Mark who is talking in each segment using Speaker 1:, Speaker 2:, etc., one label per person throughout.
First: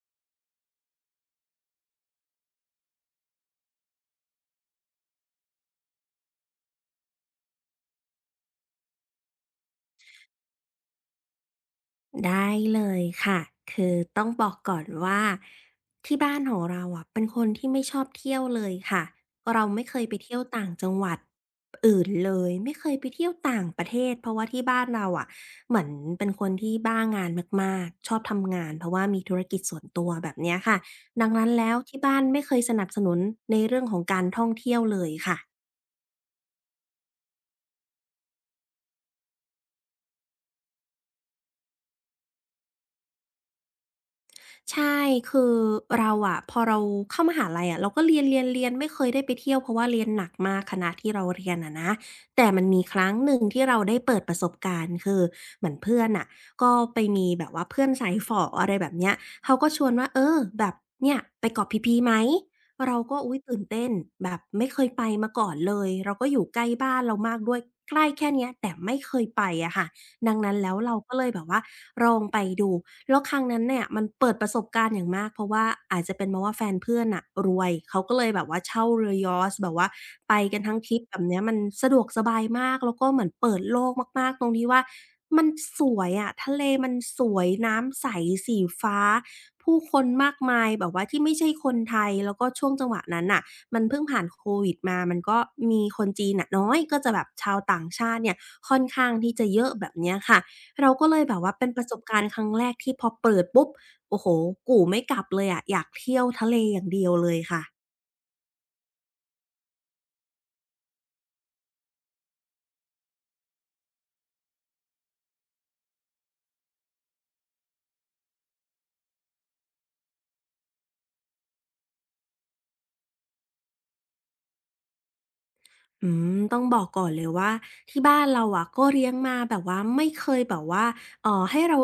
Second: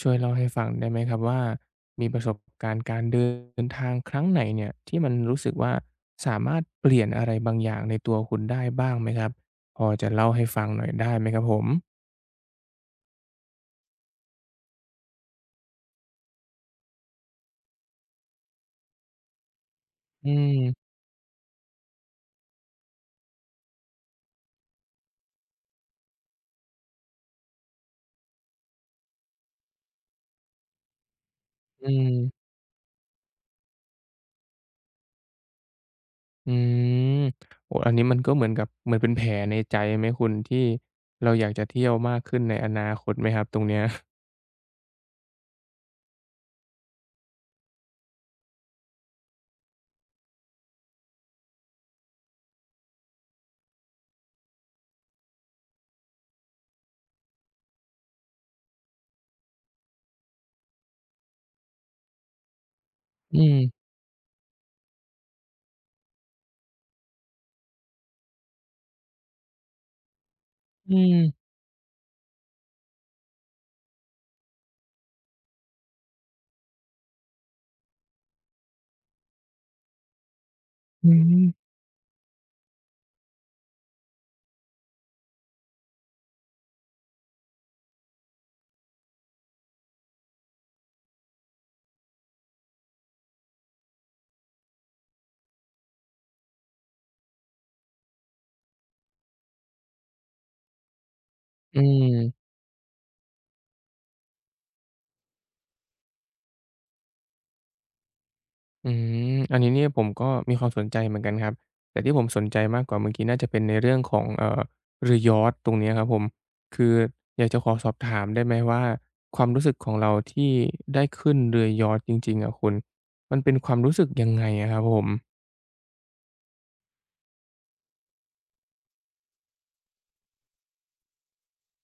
Speaker 1: ช่วยเล่าให้ฟังได้ไหมครับว่ามีประสบการณ์การเดินทางครั้งไหนเนี่ยที่มันรู้สึกว่าสามารถเปลี่ยนอะไรบางอย่างในตัวคุณได้บ้างไหมครับพอจะเล่าให้ฟังหน่อยได้ไหมครับผม
Speaker 2: ได้เลยค่ะ คือต้องบอกก่อนว่าที่บ้านของเราอ่ะเป็นคนที่ไม่ชอบเที่ยวเลยค่ะเราไม่เคยไป
Speaker 1: อื
Speaker 2: เที่ยวต่างจั
Speaker 1: ม
Speaker 2: งหวัดอื่นเลยไม่เคยไปเที่ยวต่างประเทศเพราะว่าที่บ้านเราอะเหมือนเป็นคนที่บ้างานมากๆชอบทำงานเพราะว่ามีธุรกิจส่วนตัวแบบเนี้ยค่ะดังนั้นแล้ว
Speaker 1: อื
Speaker 2: ที่บ้านไม่เค
Speaker 1: ม
Speaker 2: ยสนับสนุนในเรื่องของการท่องเที่ยวเลยค่ะ
Speaker 1: อืมโอ้อันนี้มันก็เหมือนกับเหมือนเป็นแผลในใจไหมคุณที่เราอยากจะเที่ยวมากขึ้นในอนาคตไหมครับตรงเนี้ย
Speaker 2: ใช่ คือเราอะพอเราเข้ามหาลัยอะเราก็เรียนไม่เคยได้ไปเที่ยวเพราะว่าเรียนหนักมากคณะที่เราเรียนอะนะแต่มันมีครั้งหนึ่งที่เราได้เปิดประสบการณ์คือเหมือนเพื่อนน่ะก็ไปมีแบบว่าเพื่อนสายฝ๋ออะไรแบบเนี้ยเขาก็ชวนว่าเออแบบเนี่ยไปเกาะพีพีไหมเราก็อุ๊
Speaker 1: อื
Speaker 2: ยตื่น
Speaker 1: ม
Speaker 2: เต้นแบบไม่เคยไปมาก่อนเลยเราก็อยู่ใกล้บ้านเรามากด้วยใกล้แค่เนี้ยแต่ไม่เคยไปอะค่ะดังนั้นแล้ว
Speaker 1: อื
Speaker 2: เราก็
Speaker 1: ม
Speaker 2: เลยแบบว่าลองไปดู แล้วครั้งนั้นเนี่ยมันเปิดประสบการณ์อย่างมากเพราะว่าอาจจะเป็นเพราะว่าแฟนเพื่อนน่ะรวยเขาก็เลยแบบว่าเช่าเรือยอชต์แบบว่าไปกันทั้งทริป
Speaker 1: อื
Speaker 2: แบบเนี้ยมัน
Speaker 1: ม
Speaker 2: สะดวกสบายมากแล้วก็เหมือนเปิดโลกมากๆตรงที่ว่ามันสวยอะทะเลมันสวยน้ำใสสีฟ้าผู้คนมากมายแบบว่าที่ไม่ใช่คนไทยแล้วก็ช่วงจังหวะนั้นน่ะมันเพิ่งผ่านโควิดมามันก็มีคนจีนน่ะน้อยก็จะแบบชาวต่างชาติเนี่ยค่อนข้างที่จะเยอะแบบเนี้ยค่ะ เราก็เลยแบบว่าเป็นป
Speaker 1: อื
Speaker 2: ระสบการณ์ครั้
Speaker 1: ม
Speaker 2: งแรกที่พอเปิดปุ๊บโอ้โฮกู่ไม่กลับเลยอะอยากเที่ยวทะเลอย่างเดียวเลยค่ะ
Speaker 1: อืมอันนี้เนี่ยผมก็มีความสนใจเหมือนกันครับแต่ที่ผมสนใจมากกว่าเมื่อกี้น่าจะเป็นในเรื่องของเรือยอชต์ตรงเนี้ยครับผมคืออยากจะขอสอบถามได้ไหมว่าความรู้สึกของเราที่ได้ขึ้นเรือยอชต์จริงๆอะคุณมันเป็นความรู้สึกยังไงอะครับผม
Speaker 2: อืมต้องบอกก่อนเลยว่าที่บ้านเราอะก็เลี้ยงมาแบบว่าไม่เคยแบบว่าให้เรา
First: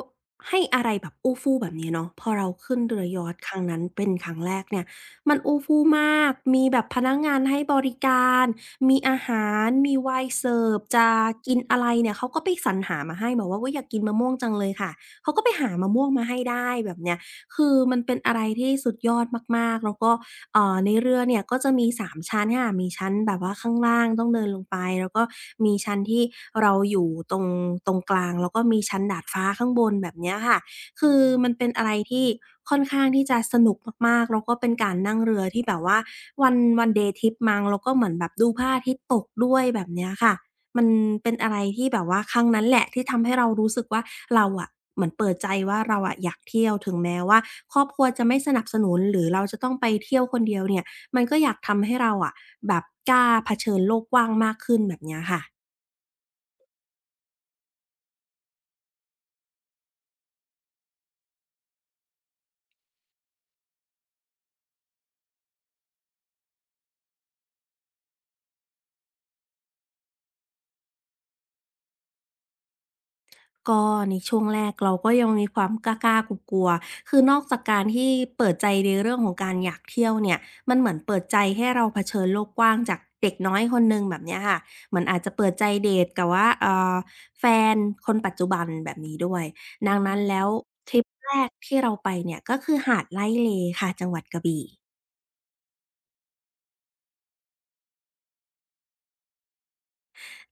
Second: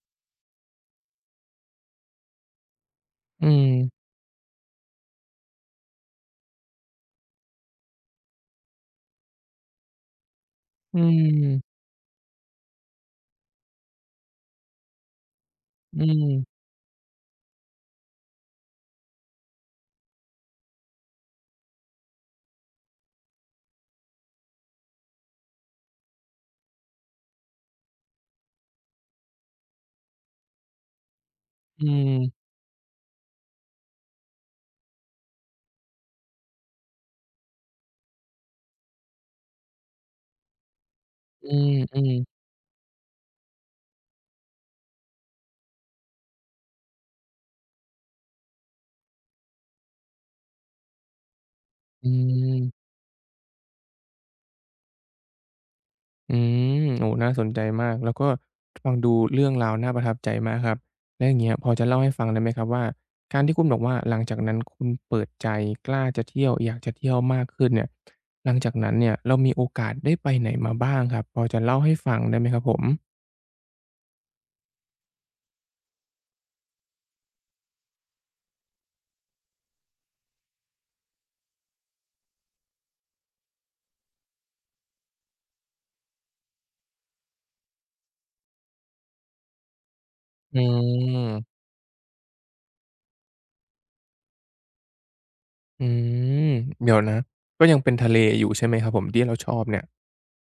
Speaker 2: ให้อะไรแบบอู้ฟู่แบบนี้เนาะพอเราขึ้นเรือยอชต์
Speaker 1: อื
Speaker 2: ครั้งนั้นเป็
Speaker 1: ม
Speaker 2: นครั้งแรกเนี่ยมันอู้ฟู่มากมีแบบพนักงานให้บริการมีอาหารมีไวน์เสิร์ฟ
Speaker 1: อื
Speaker 2: จะกิน
Speaker 1: ม
Speaker 2: อะไรเนี่ยเขาก็ไปสรรหามาให้บอกว่าอุ๊ยอยากกินมะม่วงจังเลยค่ะเขาก็ไปหามะ
Speaker 1: อื
Speaker 2: ม่วงมาให้
Speaker 1: ม
Speaker 2: ได้แบบเนี้ยคือมันเป็นอะไรที่สุดยอดมากๆแล้วก็ ในเรือเนี่ยก็จะมี3ชั้นค่ะมีชั้นแบบว่าข้างล่างต้องเดินลงไปแล้วก็มีชั้นที่เราอยู่ตรงกลางแล้วก็มีชั้นดาดฟ้าข้างบนแบบเนี้ยค่ะคือมันเป็น
Speaker 1: อื
Speaker 2: อะไร
Speaker 1: ม
Speaker 2: ที่ค่อนข้างที่จะสนุกมากๆแล้วก็เป็นการนั่งเรือที่แบบว่า one day trip มั้งแล้วก็เหมือนแบบดูพระอาทิตย์ตกด้วยแบบเนี้ยค่ะ มันเป็น
Speaker 1: อื
Speaker 2: อะไร
Speaker 1: ม
Speaker 2: ที่แบ
Speaker 1: อื
Speaker 2: บ
Speaker 1: ม
Speaker 2: ว่าครั้งนั้นแหละที่ทำให้เรารู้สึกว่าเราอะเหมือนเปิดใจว่าเราอะอยากเที่ยวถึงแม้ว่าครอบครัวจะไม่สนับสนุนหรือเราจะต้องไปเที่ยวคนเดียวเนี่ยมันก็อยากทำให้
Speaker 1: อื
Speaker 2: เราอะแบบ
Speaker 1: ม
Speaker 2: กล้าเผชิญโลกกว้างมากขึ้นแบบเนี้ยค่ะ
Speaker 1: อืมโอ้น่าสนใจมากแล้วก็ฟังดูเรื่องราวน่าประทับใจมากครับแล้วอย่างเงี้ยพอจะเล่าให้ฟังได้ไหมครับว่าการที่คุณบอกว่าหลังจากนั้นคุณเปิดใจกล้าจะเที่ยวอยากจะเที่ยวมากขึ้นเนี่ยหลังจากนั้นเนี่ยเรามีโอกาสได้ไปไหนมาบ้างครับพอจะเล่าให้ฟังได้ไหมครับผม
Speaker 2: ก็ในช่วงแรกเราก็ยังมีความกล้าๆกลัวๆคือนอกจากการที่เปิดใจในเรื่องของการอยากเที่ยวเนี่ยมันเหมือนเปิดใจให้เราเผชิญโลกกว้างจากเด็กน้อยคนหนึ่งแบบเนี้ยค่ะเหมือนอาจจะเปิดใจเดตกับว่าแฟนคนปัจจุบันแบบนี้ด้วยดังนั้นแล้ว
Speaker 1: อื
Speaker 2: ทริปแรก
Speaker 1: ม
Speaker 2: ที่เราไปเนี่ยก็คือหาดไร่เลค่ะจังหวัดกระบี่
Speaker 1: อืมเดี๋ยวนะก็ยังเป็นทะเลอยู่ใช่ไหมครับผมที่เราชอบเนี่ย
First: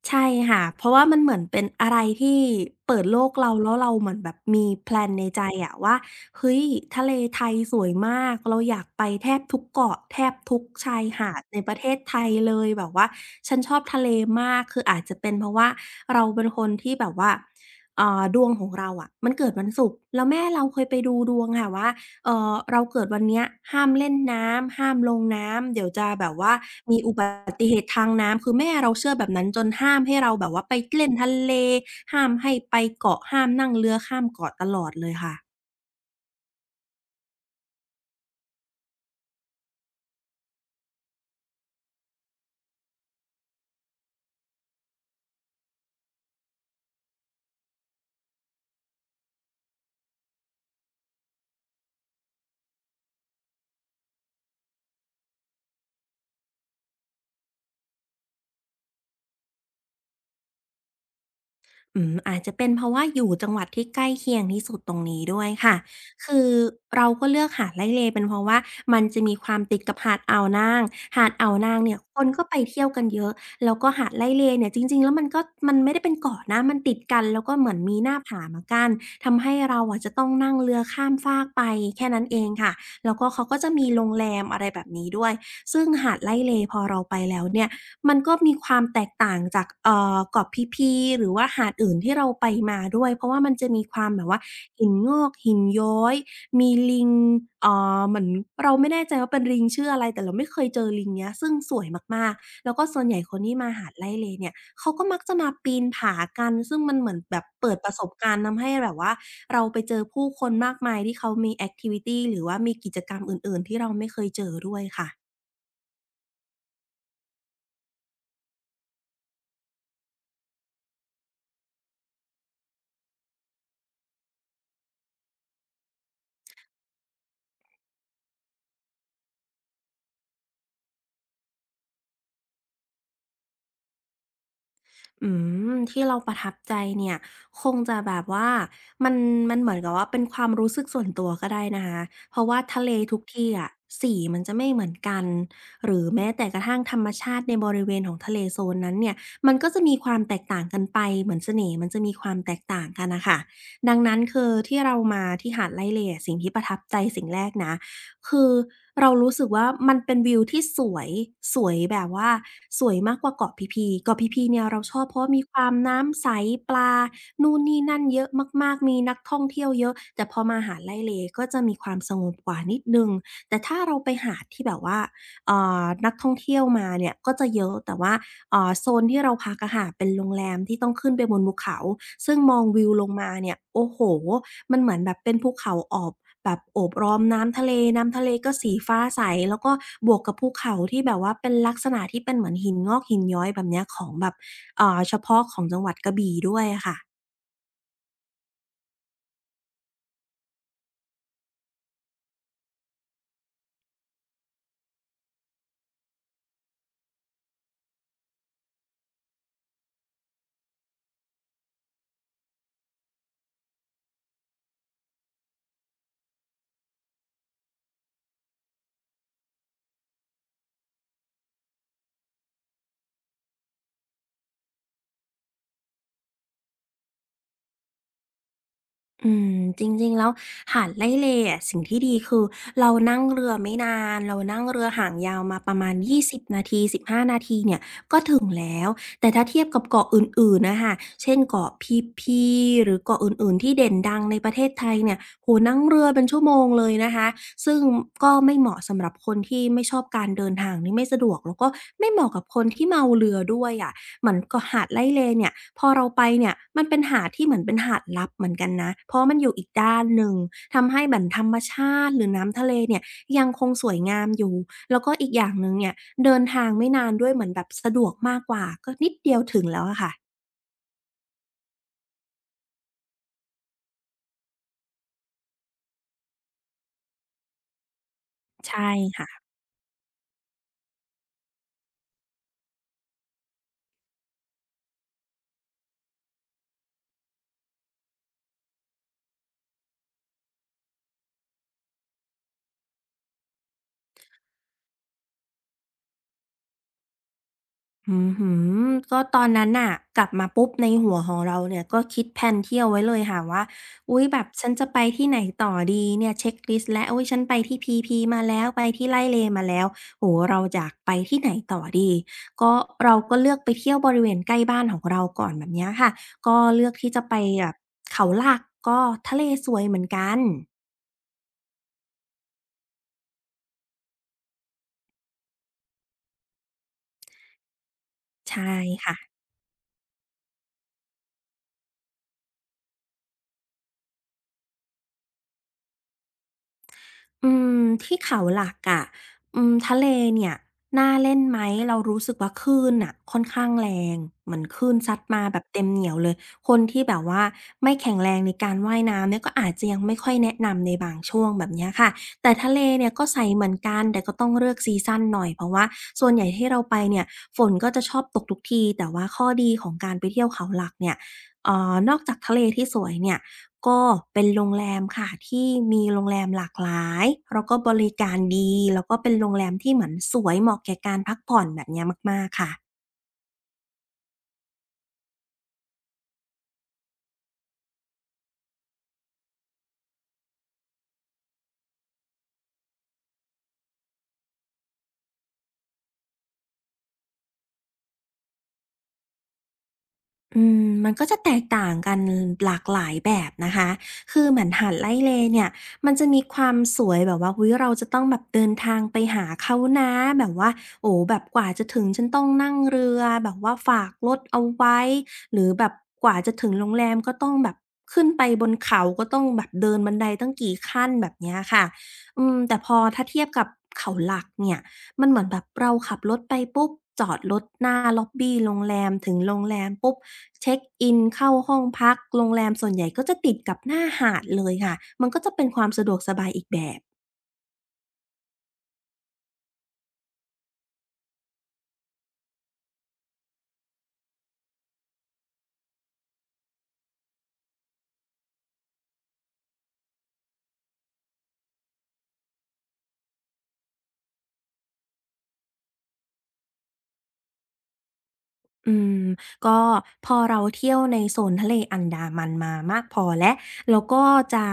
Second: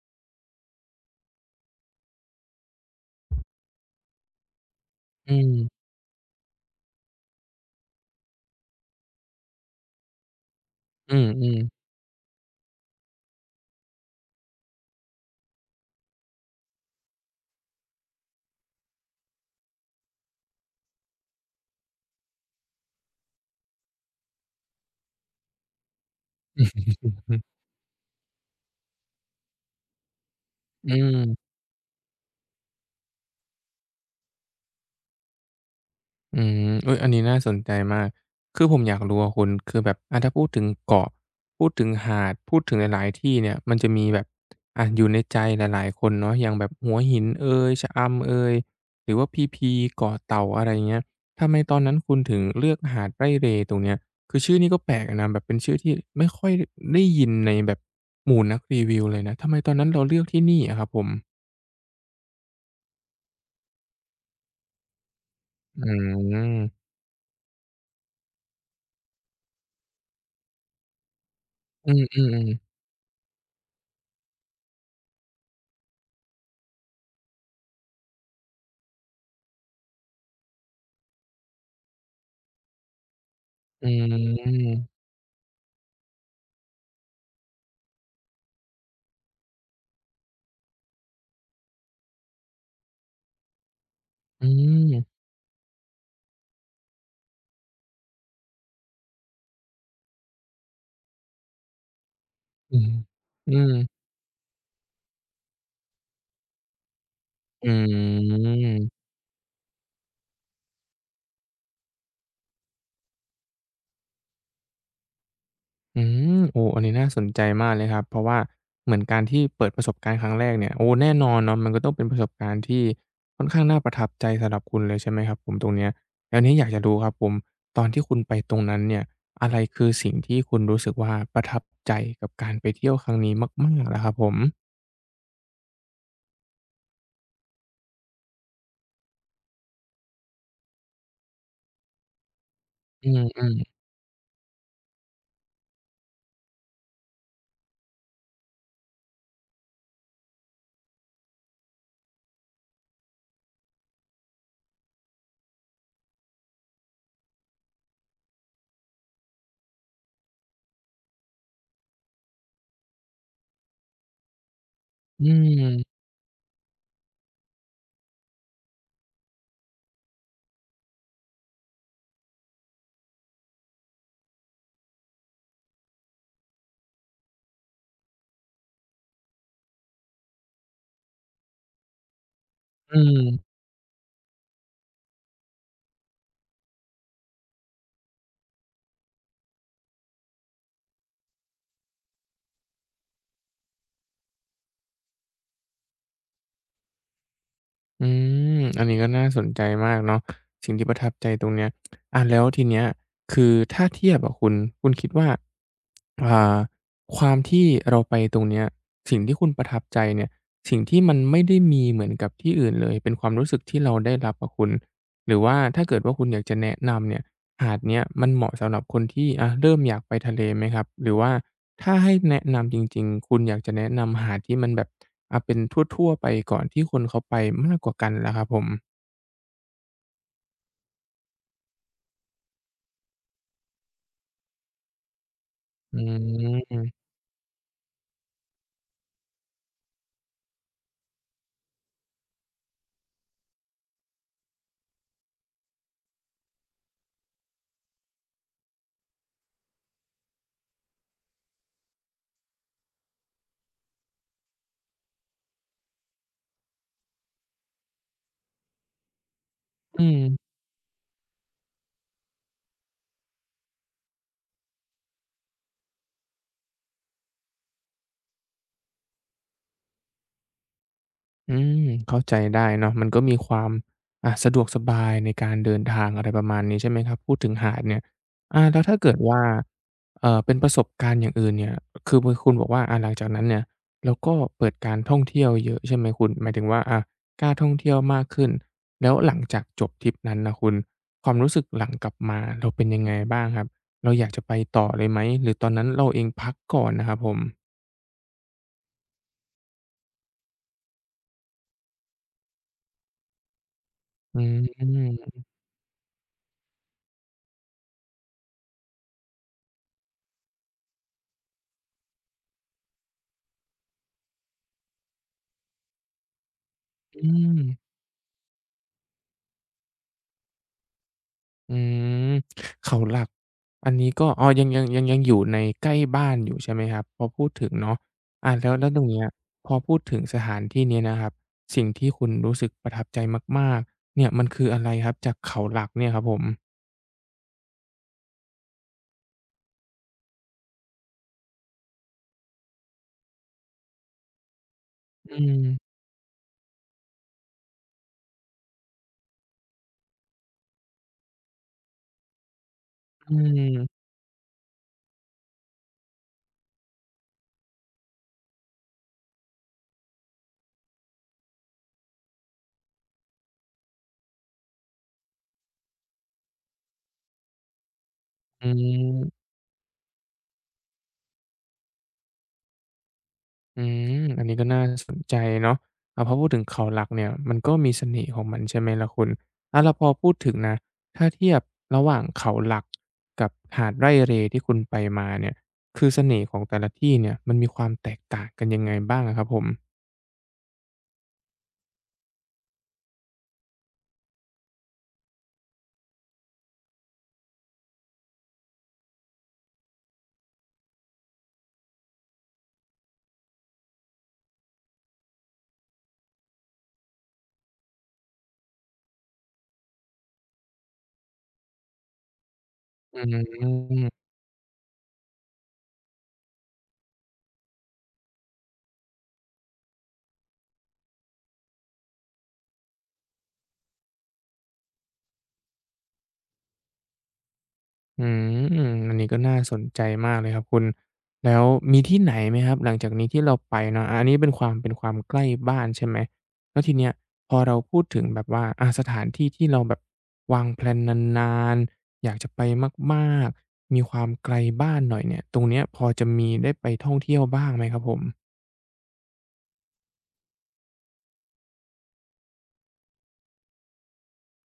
Speaker 2: ใช่ค่ะเพราะว่ามันเหมือนเป็นอะไรที่เปิดโลกเราแล้วเราเหมือนแบบมีแพลนใน
Speaker 1: อื
Speaker 2: ใจอะ
Speaker 1: ม
Speaker 2: ว่าเฮ้ยทะเลไทยสวยมากเราอยากไปแทบทุกเกาะแทบทุกชาย
Speaker 1: อื
Speaker 2: หาดใน
Speaker 1: ม
Speaker 2: ประเท
Speaker 1: ๆ
Speaker 2: ศไทยเลยแบบว่าฉันชอบทะเลมากคืออาจจะเป็นเพราะว่าเราเป็นคนที่แบบว่าดวงของเราอะมันเกิดวันศุกร์แล้วแม่เราเคยไปดูดวงค่ะว่า เราเกิดวันเนี้ยห้ามเล่นน้ำห้ามลงน้ำเดี๋ยวจะแบบว่ามีอุบั
Speaker 1: อือ
Speaker 2: ติเหตุทางน้ำคือแม่เราเชื่อแบบนั้นจนห้ามให้เราแบบว่าไป
Speaker 1: อื
Speaker 2: เล่น
Speaker 1: ม
Speaker 2: ทะเลห้ามให้ไปเกาะห้ามนั่งเรือข้ามเกาะตลอดเลยค่ะ
Speaker 1: เอุยอันนี้น่าสนใจมากคือผมอยากรู้อะคุณคือแบบถ้าพูดถึงเกาะพูดถึงหาดพูดถึงหลายๆที่เนี่ยมันจะมีแบบอยู่ในใจหลายๆคนเนาะอย่างแบบหัวหินเอยชะอำเอยหรือว่าพีพีเกาะเต่าอะไรอย่างเงี้ยทำไมตอนนั้นคุณถึงเลือกหาดไร่เรตรงเนี้ยคือชื่อนี้ก็แปลกอะนะแบบเป็นชื่อที่ไม่ค่อยได้ยินในแบบหมู่นักรีวิวเลยนะทำไมตอนนั้นเราเลือกที่นี่อะครับผม
Speaker 2: อืมอาจจะเป็นเพราะว่าอยู่จังหวัดที่ใกล้เคียงที่สุดตรงนี้ด้วยค่ะ
Speaker 1: อื
Speaker 2: คือ
Speaker 1: ม
Speaker 2: เราก็เลือกหาดไร่เลเป็นเพราะว่ามันจะมีความติดกับหาดอ่าวนางหาดอ่าวนางเนี่ยค
Speaker 1: อื
Speaker 2: น
Speaker 1: อ
Speaker 2: ก็
Speaker 1: ๆ
Speaker 2: ไป
Speaker 1: ๆ
Speaker 2: เที่ยวกันเยอะแล้วก็หาดไร่เลเนี่ยจริงๆแล้วมันก็มันไม่ได้เป็นเกาะนะมันติดกันแล้วก็เหมือนมีหน้าผามากั้นทำให้เราอะจะต้องนั่งเรือข้ามฟากไปแค่นั้นเองค่ะแล้วก็เขาก็จะมี
Speaker 1: อื
Speaker 2: โรงแรมอะไรแบบ
Speaker 1: ม
Speaker 2: นี้ด้วยซึ่งหาดไร่เลพอเราไปแล้วเนี่ย มันก็มีความแตกต่างจากเกาะพีพีหรือว่าหาดอื่นที่เราไปมาด้วยเพราะว่ามันจะมีความแบบว่า
Speaker 1: อื
Speaker 2: หินง
Speaker 1: ม
Speaker 2: อกหินย้อยมีลิงเอ่เหมือนเราไม่แน่ใจว่าเป็นลิงชื่ออะไรแต่เราไม่เคยเจอลิงเนี้ยซึ่งสวยมากๆแล้ว
Speaker 1: อื
Speaker 2: ก็
Speaker 1: ม
Speaker 2: ส่วนใหญ่คน
Speaker 1: อื
Speaker 2: ที่มา
Speaker 1: ม
Speaker 2: หาดไร่เลเนี่ยเขาก็มักจะมาปีนผากันซึ่งมันเหมือนแบบ
Speaker 1: อื
Speaker 2: เปิดประสบการณ์ทำให้แบบ
Speaker 1: ม
Speaker 2: ว่าเราไปเจอผู้คนมากมายที่เขามีแอกทิวิตีหรือว่ามีกิจกรรมอื่นๆที่เราไม่เคยเจอด้วยค่ะ
Speaker 1: อืมโอ้อันนี้น่าสนใจมากเลยครับ เพราะว่าเหมือนการที่เปิดประสบการณ์ครั้งแรกเนี่ยโอ้แน่นอนเนาะมันก็ต้องเป็นประสบการณ์ที่ค่อนข้างน่าประทับใจสำหรับคุณเลยใช่ไหมครับผมตรงเนี้ยแล้วนี้อยากจะรู้ครับผมตอนที่คุณไปตรงนั้นเนี่ยอะไรคือสิ่งที่คุณรู้สึกว่าประทับใจกับการไปเที่ยวครั้งนี้มากๆล่ะครับผม
Speaker 2: อืมที่เราประทับใจเนี่ยคงจะแบบว่ามันมันเหมือนกับว่าเป็นความรู้สึกส่วนตัวก็ได้นะคะเพราะว่าทะเล
Speaker 1: อื
Speaker 2: ทุกที่
Speaker 1: ม
Speaker 2: อะสีมันจะไม่เหมือนกันหรือแม้แต่กระทั่งธรรมชาติในบริเวณของทะเลโซนนั้นเนี่ยมันก็จะมีความแตกต่างกันไปเหมือนเสน่ห์มันจะมีความแตกต่างกันน่ะค่ะดังนั้นคือที่เรามาที่หาดไร่เลอะสิ่งที่ประทับใจสิ่งแรกนะ คือเรารู้สึกว่ามันเป็นวิวที่สวยสวยแบบว่าสวยมากกว่าเกาะพีพีเกาะพีพีเนี่ยเราชอบเพ
Speaker 1: ๆ
Speaker 2: ราะ
Speaker 1: อื
Speaker 2: ว่ามีความ
Speaker 1: ม
Speaker 2: น้ำใสปลานู่นนี่นั่นเยอะมากๆมีนักท่องเที่ยวเยอะแต่พอมาหาดไร่เลก็จะมีความสงบกว่านิดหนึ่งแต่ถ้าเราไปหาดที่แบบว่านักท่องเที่ยวมาเนี่ยก็จะเยอะแต่ว่าโซนที่เราพักอะค่ะเป็นโรงแรมที่ต้องขึ้นไปบนภูเขาซึ่งมองวิว
Speaker 1: อื
Speaker 2: ลง
Speaker 1: ม
Speaker 2: มาเนี่ยโอ้โฮมันเหมือนแบบเป็นภูเขาออบ แบบโอบล้อมน้ำทะเลน้ำทะเลก็สีฟ้าใสแล้วก็บวกกับภูเขาที่แบบว่าเป็นลักษณะที่เป็นเหมือนหินงอกหินย้อยแบบเนี้ยของแบบเฉพาะของจังหวัดกระบี่ด้วยอะค่ะ
Speaker 1: อืมอันนี้ก็น่าสนใจมากเนาะสิ่งที่ประทับใจตรงเนี้ยแล้วทีเนี้ยคือถ้าเทียบอะคุณคุณคิดว่าอ่าความที่เราไปตรงเนี้ยสิ่งที่คุณประทับใจเนี่ยสิ่งที่มันไม่ได้มีเหมือนกับที่อื่นเลยเป็นความรู้สึกที่เราได้รับอะคุณ หรือว่าถ้าเกิดว่าคุณอยากจะแนะนำเนี่ยหาดเนี้ยมันเหมาะสำหรับคนที่เริ่มอยากไปทะเลไหมครับหรือว่าถ้าให้แนะนำจริงๆคุณอยากจะแนะนำหาดที่มันแบบเป็นทั่วๆไปก่อนที่คนเขาไปมากกว่ากันล่ะครับผม
Speaker 2: อืมจริงๆแล้วหาดไร่เลอะสิ่งที่ดีคือเรานั่งเรือไม่นานเรานั่งเรือหางยาวมาประมาณ
Speaker 1: อื
Speaker 2: ยี่สิ0นาที
Speaker 1: ม
Speaker 2: 15นาทีเนี่ยก็ถึงแล้วแต่ถ้าเทียบกับเกาะอื่นๆน่ะค่ะเช่นเกาะพีพีหรือเกาะอื่นๆที่เด่นดังในประเทศไทยเนี่ยโอ้โฮนั่งเรือเป็นชั่วโมงเลยนะคะซึ่งก็ไม่เหมาะสำหรับคนที่ไม่ชอบการเดินทางนี่ไม่สะดวกแล้วก็ไม่เหมาะกับคนที่เมาเรือด้วยอะ เหมือนเกาะหาดไล่เลเนี่ยพอเราไปเนี่ยมันเป็นหาดที่เหมือนเป็นหาดลับเหมือนกันนะเพราะมันอยู่อีกด้า
Speaker 1: อื
Speaker 2: นหนึ่ง
Speaker 1: ม
Speaker 2: ทำให้เหมือนธรรมชาติหรือน้ำทะเลเนี่ยยังคงสวยงามอยู่แล้วก็อีกอย่างหนึ่งเนี่ยเดินทางไม่นานด้วยเหมือนแบบสะดวกมากกว่าก็นิดเดียวถึงแล้วอะค่ะ
Speaker 1: อืมเข้าใจได้เนาะมันก็มีความสะดวกสบายในการเดินทางอะไรประมาณนี้ใช่ไหมครับพูดถึงหาดเนี่ย
Speaker 2: ใช่
Speaker 1: แล้วถ้าเกิดว่า
Speaker 2: ค่ะ
Speaker 1: เป็นประสบการณ์อย่างอื่นเนี่ยคือบคุณบอกว่าหลังจากนั้นเนี่ยเราก็เปิดการท่องเที่ยวเยอะใช่ไหมคุณหมายถึงว่ากล้าท่องเที่ยวมากขึ้นแล้วหลังจากจบทริปนั้นน่ะคุณความรู้สึกหลังกลับมาเราเป็นยังไงบ้างครับเราอยากจะไปต่อเลยไหมหรือตอนนั้นเราเองพักก่อนนะครับผม
Speaker 2: อืมอฮือก็ตอนนั้นน่ะกลับมาปุ๊บในหัวของเราเนี่ยก็คิดแพนเที่ยวไว้เลยค่ะว่าอุ๊ยแบ
Speaker 1: อื
Speaker 2: บฉันจะไป
Speaker 1: ม
Speaker 2: ที่ไหนต่อดีเนี่ยเช็คลิสต์แล้วอุ๊ยฉันไปที่พีพีมาแล้วไปที่ไร่เลมาแล้วโอ้โฮเราอยากไปที่ไหนต่อดีก็เราก็เลือกไปเที่ยวบริเวณใกล้บ้านของเราก่อนแบบเนี้ยค่ะก็เลือกที่จะ
Speaker 1: อื
Speaker 2: ไป
Speaker 1: ม
Speaker 2: แบบเขาหลักก็ทะเลสวยเหมือนกัน
Speaker 1: อืมเขาหลักอันนี้ก็อ๋อยังอยู่ในใกล้บ้านอยู่ใช่ไหมครับพอพูดถึงเนาะ
Speaker 2: ใช่
Speaker 1: แล้วตรงเนี้ย
Speaker 2: ค่ะ
Speaker 1: พอพูดถึงสถานที่เนี้ยนะครับสิ่งที่คุณรู้สึกประทับใจมากๆเนี่ยมันคืออะไรครับจากเขาหลักเนี่ยครับผม
Speaker 2: อืมที่เขาหลักอะอืมทะเลเนี่ยน่าเล่นไหมเรารู้สึกว่าคลื่นน่ะค่อนข้างแรงเหมือนคลื่นซัด
Speaker 1: อื
Speaker 2: มาแบบเต็ม
Speaker 1: ม
Speaker 2: เหนียวเลยคนที่แบบว่าไม่แข็งแรงในการว่ายน้ำเนี่ยก็อาจจะยังไม่ค่อยแนะนำในบางช่วงแบบเนี้ยค่ะแต่ทะเลเนี่ยก็
Speaker 1: อื
Speaker 2: ใสเหมือนกัน
Speaker 1: ม
Speaker 2: แต่ก็ต้องเลือกซีซันหน่อยเพราะว่าส่วนใหญ่ที่เราไปเนี่ยฝนก็จะชอบตกทุกทีแต่ว่าข้อดีของการไปเที่ยวเขาหลักเนี่ยนอกจากทะเลที่สวยเนี่ย ก็เป็นโรงแรมค่ะที่มีโรงแรมหลากหลายแล้วก็บริการ
Speaker 1: อื
Speaker 2: ดีแล้วก็เป็น
Speaker 1: ม
Speaker 2: โรงแรมที่เหมือนสวยเหมาะแก่การพักผ่อนแบบเนี้ยมากๆค่ะ
Speaker 1: อืมอันนี้ก็น่าสนใจเนาะพอพูดถึงเขาหลักเนี่ยมันก็มีเสน่ห์ของมันใช่ไหมล่ะคุณแล้วพอพูดถึงนะถ้าเทียบระหว่างเขาหลักกับหาดไร่เรที่คุณไปมาเนี่ยคือเสน่ห์ของแต่ละที่เนี่ยมันมีความแตกต่างกันยังไงบ้างอะครับผม
Speaker 2: มันก็จะแตกต่างกันหลากหลายแบบนะคะคือเหมือนหาดไร่เลเนี่ยมันจะมีความสวยแบบว่าอุยเราจะต้องแบบเดินทางไปหาเขานะแบบว่าโอ้แบบกว่าจะถึงฉันต้องนั่งเรือแบบว่าฝากรถเอาไว้ หรือแบบกว่าจะถึงโรงแรมก็ต้องแบบขึ้นไปบนเขาก็ต้องแบบเดินบันไดตั้งกี่ขั้นแบบเนี้ยค่ะแต่พอ
Speaker 1: อื
Speaker 2: ถ้าเทียบกับเขา
Speaker 1: ม
Speaker 2: หลักเนี่ยมันเหมือนแบบเราขับรถไปปุ๊บจอดรถหน้าล็อบบีโรงแรมถึงโรงแรมปุ๊บ เช็คอินเข้าห้องพักโรงแรมส่วนใหญ่ก็จะติดกับหน้าหาดเลยค่ะ มันก็จะเป็นความสะดวกสบายอีกแบบ
Speaker 1: อืมอันนี้ก็น่าสนใจมากเลยครับคุณแล้วมีที่ไหนไหมครับหลังจากนี้ที่เราไปเนาะอันนี้เป็นความใกล้บ้านใช่ไหมแล้วทีเนี้ยพอเราพูดถึงแบบว่าสถานที่ที่เราแบบวางแพลนนานๆอยากจะไปมากๆมีความไกลบ้านหน่อยเนี่ยตรงเนี้ยพอจะมีได้ไปท่องเที่ยวบ้างไหมครับผม
Speaker 2: อืมก็พอเราเที่ยวในโซนทะเลอันดามันมามากพอแล้วเราก็จะ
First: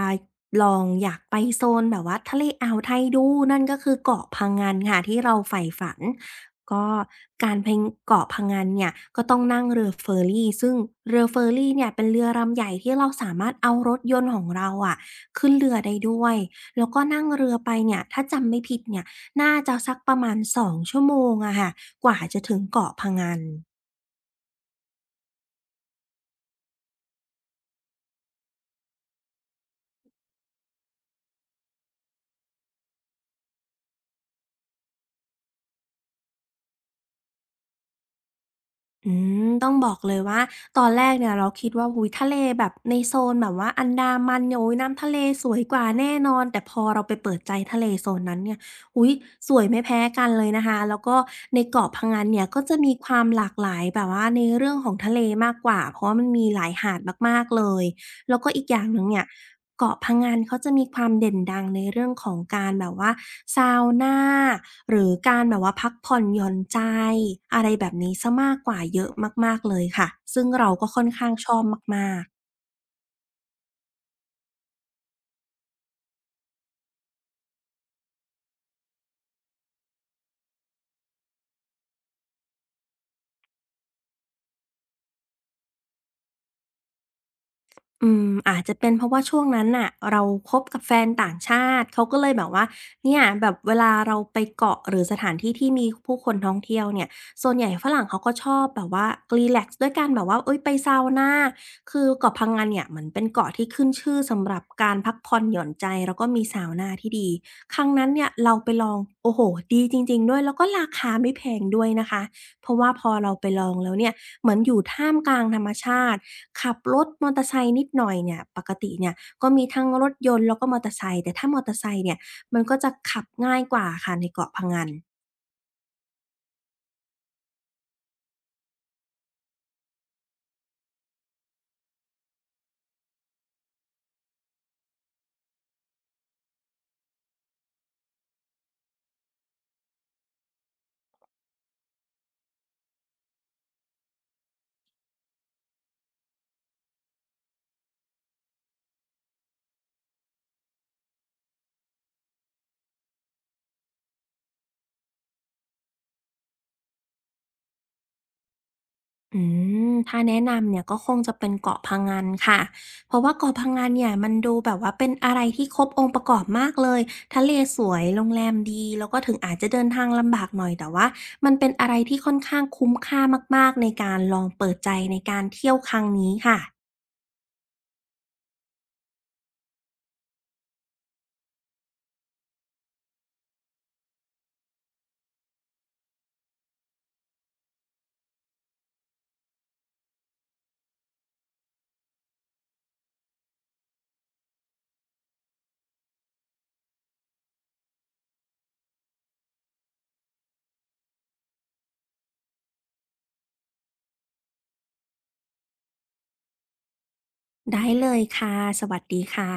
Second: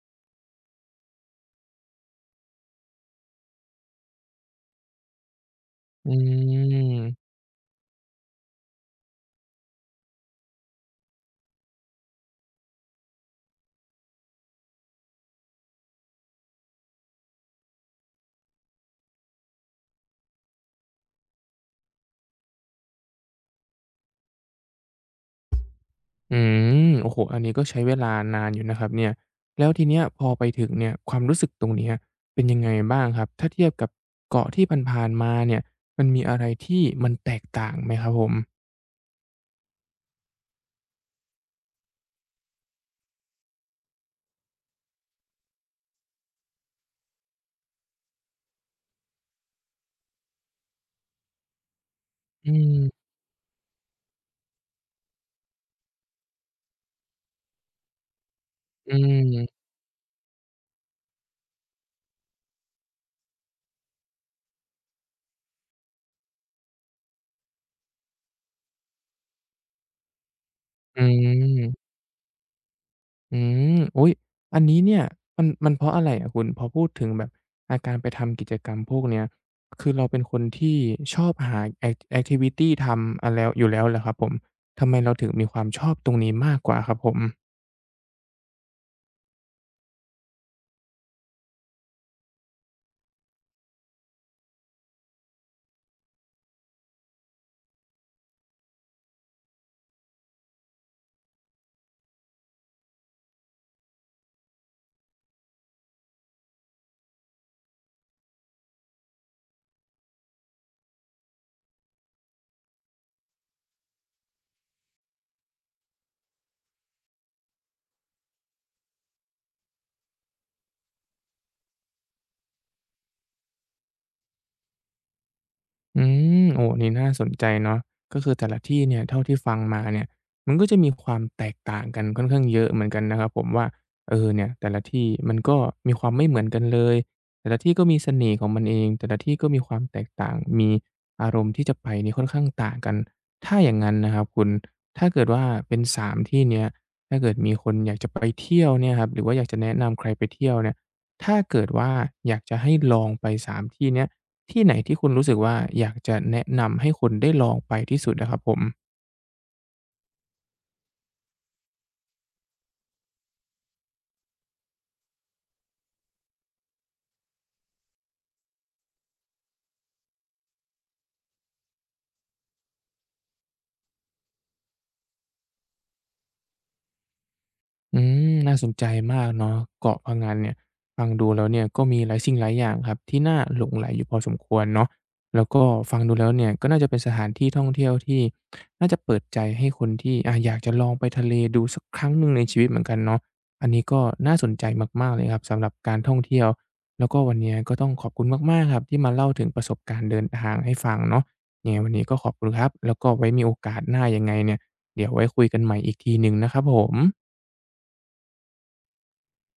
Speaker 2: ลองอยากไปโซนแบบว่าทะเลอ่าวไทยดูนั่นก็คือเกาะพะงันค่ะที่เราใฝ่ฝัน
Speaker 1: อื
Speaker 2: ก็
Speaker 1: ม
Speaker 2: การไปเกาะพะงันเนี่ยก็ต้องนั่งเรือเฟอร์รีซึ่งเรือเฟอร์รีเนี่ยเป็นเรือลำใหญ่ที่เราสามารถเอารถยนต์ของเราอะขึ้นเรือได้ด้วยแล้วก็นั่งเรือไปเนี่ยถ้าจำไม่ผิดเนี่ยน่าจะสักประมาณ2 ชั่วโมงอะค่ะกว่าจะถึงเกาะพะงัน
Speaker 1: อืมโอ้โฮอันนี้ก็ใช้เวลานานอยู่นะครับเนี่ยแล้วทีเนี้ยพอไปถึงเนี่ยความรู้สึกตรงเนี้ยเป็นยังไงบ้างครับถ้าเทียบกับเกาะที่ผ่านๆมาเนี่ยมันมีอะไรที่มันแตกต่างไหมครับผม
Speaker 2: อืต้องบอกเลยว่าตอนแรกเนี่ยเราคิดว่าอุ๊ยทะเลแบบในโซนแบบว่าอันดามันเนี่ยอุ๊ยน้ำทะเลสวยกว่าแน่นอนแต่พอเราไปเปิดใจทะเลโซนนั้นเนี่ยอุ๊ยสวยไม่แพ้กันเลยนะคะแล้วก็ในเกาะพะงันเนี่ย
Speaker 1: อื
Speaker 2: ก็จะมีค
Speaker 1: ม
Speaker 2: วามหลากหลายแบบว่าในเรื่องของทะเลมากกว่าเพราะว่ามันมีหลายหาดมากๆเลย แล้วก็อีกอย่าง
Speaker 1: อื
Speaker 2: หนึ่งเนี่ย
Speaker 1: ม
Speaker 2: เกาะพะงันเขาจะมีความเด่นดังในเรื่องของการแบบว่าซาวนาหรือการแบบว่าพักผ่อนหย่อนใจอะไรแบบนี้เสียมากกว่าเยอะมากๆเลยค่ะซึ่งเราก็ค่
Speaker 1: อื
Speaker 2: อนข้างชอบ
Speaker 1: ม
Speaker 2: มากๆ
Speaker 1: อืมอุ๊ยอันนี้เนี่ยมันเพราะอะไรอะคุณพอพูดถึงแบบการไปทำกิจกรรมพวกเนี้ยคือเราเป็นคนที่ชอบหาแอกทิวิตีทำอะแล้วอยู่แล้วเหรอครับผมทำไมเราถึงมีความชอบตรงนี้มากกว่าครับผม
Speaker 2: อาจจะเป็นเพราะว่าช่วงนั้นน่ะเราคบกับแฟนต่างชาติเขาก็เลยแบบว่าเนี่ยแบบเวลาเราไปเกาะหรือสถานที่ที่มีผู้คนท่องเที่ยวเนี่ยส่วนใหญ่ฝรั่งเขาก็ชอบแบบว่ารีแลกซ์ด้วยการแบบว่าเฮ้ยไปซาวนาคือเกาะพังงันเนี่ยเหมือนเป็นเกาะที่ขึ้นชื่อสำหรับการพักผ่อนหย่อนใจแล้วก็มีซาวนาที่ดีครั้งนั้นเนี่ยเราไปลองโอ้โฮดีจริงๆด้วยแล้วก็ราคาไม่แพงด้วยนะคะเพราะว่าพอเราไปลองแล้วเนี่ย เหมือนอยู่ท่ามกลางธรรมชาติขับรถมอเตอร์ไซค์นิดหน่อยเนี่ยปกติเนี่ยก็มีทั้งรถยนต์แล้วก็มอเตอร์ไซค์แต่ถ้ามอเตอร์ไซค์เนี่ยมันก็จะขับง่ายกว่าค่ะในเกาะพะงัน
Speaker 1: อืมโอ้นี่น่าสนใจเนาะก็คือแต่ละที่เนี่ยเท่าที่ฟังมาเนี่ยมันก็จะมีความแตกต่างกันค่อนข้างเยอะเหมือนกันนะครับผมว่าเออเนี่ยแต่ละที่มันก็มีความไม่เหมือนกันเลยแต่ละที่ก็มีเสน่ห์ของมันเองแต่ละที่ก็มีความแตกต่างมีอารมณ์ที่จะไปนี่ค่อนข้างต่างกันถ้าอย่างนั้นนะครับคุณถ้าเกิดว่าเป็น3ที่เนี้ยถ้าเกิดมีคนอยากจะไปเที่ยวเนี่ยครับหรือว่าอยากจะแนะนำใครไปเที่ยวเนี่ยถ้าเกิดว่าอยากจะให้ลองไป3ที่เนี้ย ที่ไหนที่คุณรู้สึกว่าอยากจะแนะนำให้คนได้ลองไปที่สุดนะครับผม
Speaker 2: อืถ้าแนะนำเนี่ยก็คงจะเป็นเกาะพะงันค่ะเพราะว่าเกาะพะงันเนี่ยมันดูแบบว่าเป็นอะไรที่ครบองค์ประกอบมากเลยทะเลสวยโรงแรมดีแล้วก็ถึงอาจจะเดินทางลำบากหน่อยแต่ว่ามันเป็นอะไรที่ค่อนข้างคุ้มค่ามากๆในการลองเปิดใจในการเที่ยวครั้งนี้ค่ะ
Speaker 1: อืมน่าสนใจมากเนาะเกาะพะงันเนี่ยฟังดูแล้วเนี่ยก็มีหลายสิ่งหลายอย่างครับที่น่าหลงใหลอยู่พอสมควรเนาะแล้วก็ฟังดูแล้วเนี่ยก็น่าจะเป็นสถานที่ท่องเที่ยวที่น่าจะเปิดใจให้คนที่อยากจะลองไปทะเลดูสักครั้งหนึ่งในชีวิตเหมือนกันเนาะอันนี้ก็น่าสนใจมากๆเลยครับสำหรับการท่องเที่ยวแล้วก็วันเนี้ยก็ต้องขอบคุณมากๆครับที่มาเล่าถึงประสบการณ์เดินทางให้ฟังเนาะยังไงวันนี้ก็ขอบคุณครับแล้วก็ไว้มีโอกาสหน้ายังไงเนี่ยเดี๋ยวไว้คุยกันใหม่อีกทีหนึ่งนะครับผม
Speaker 2: ได้เลยค่ะ สวัสดีค่ะ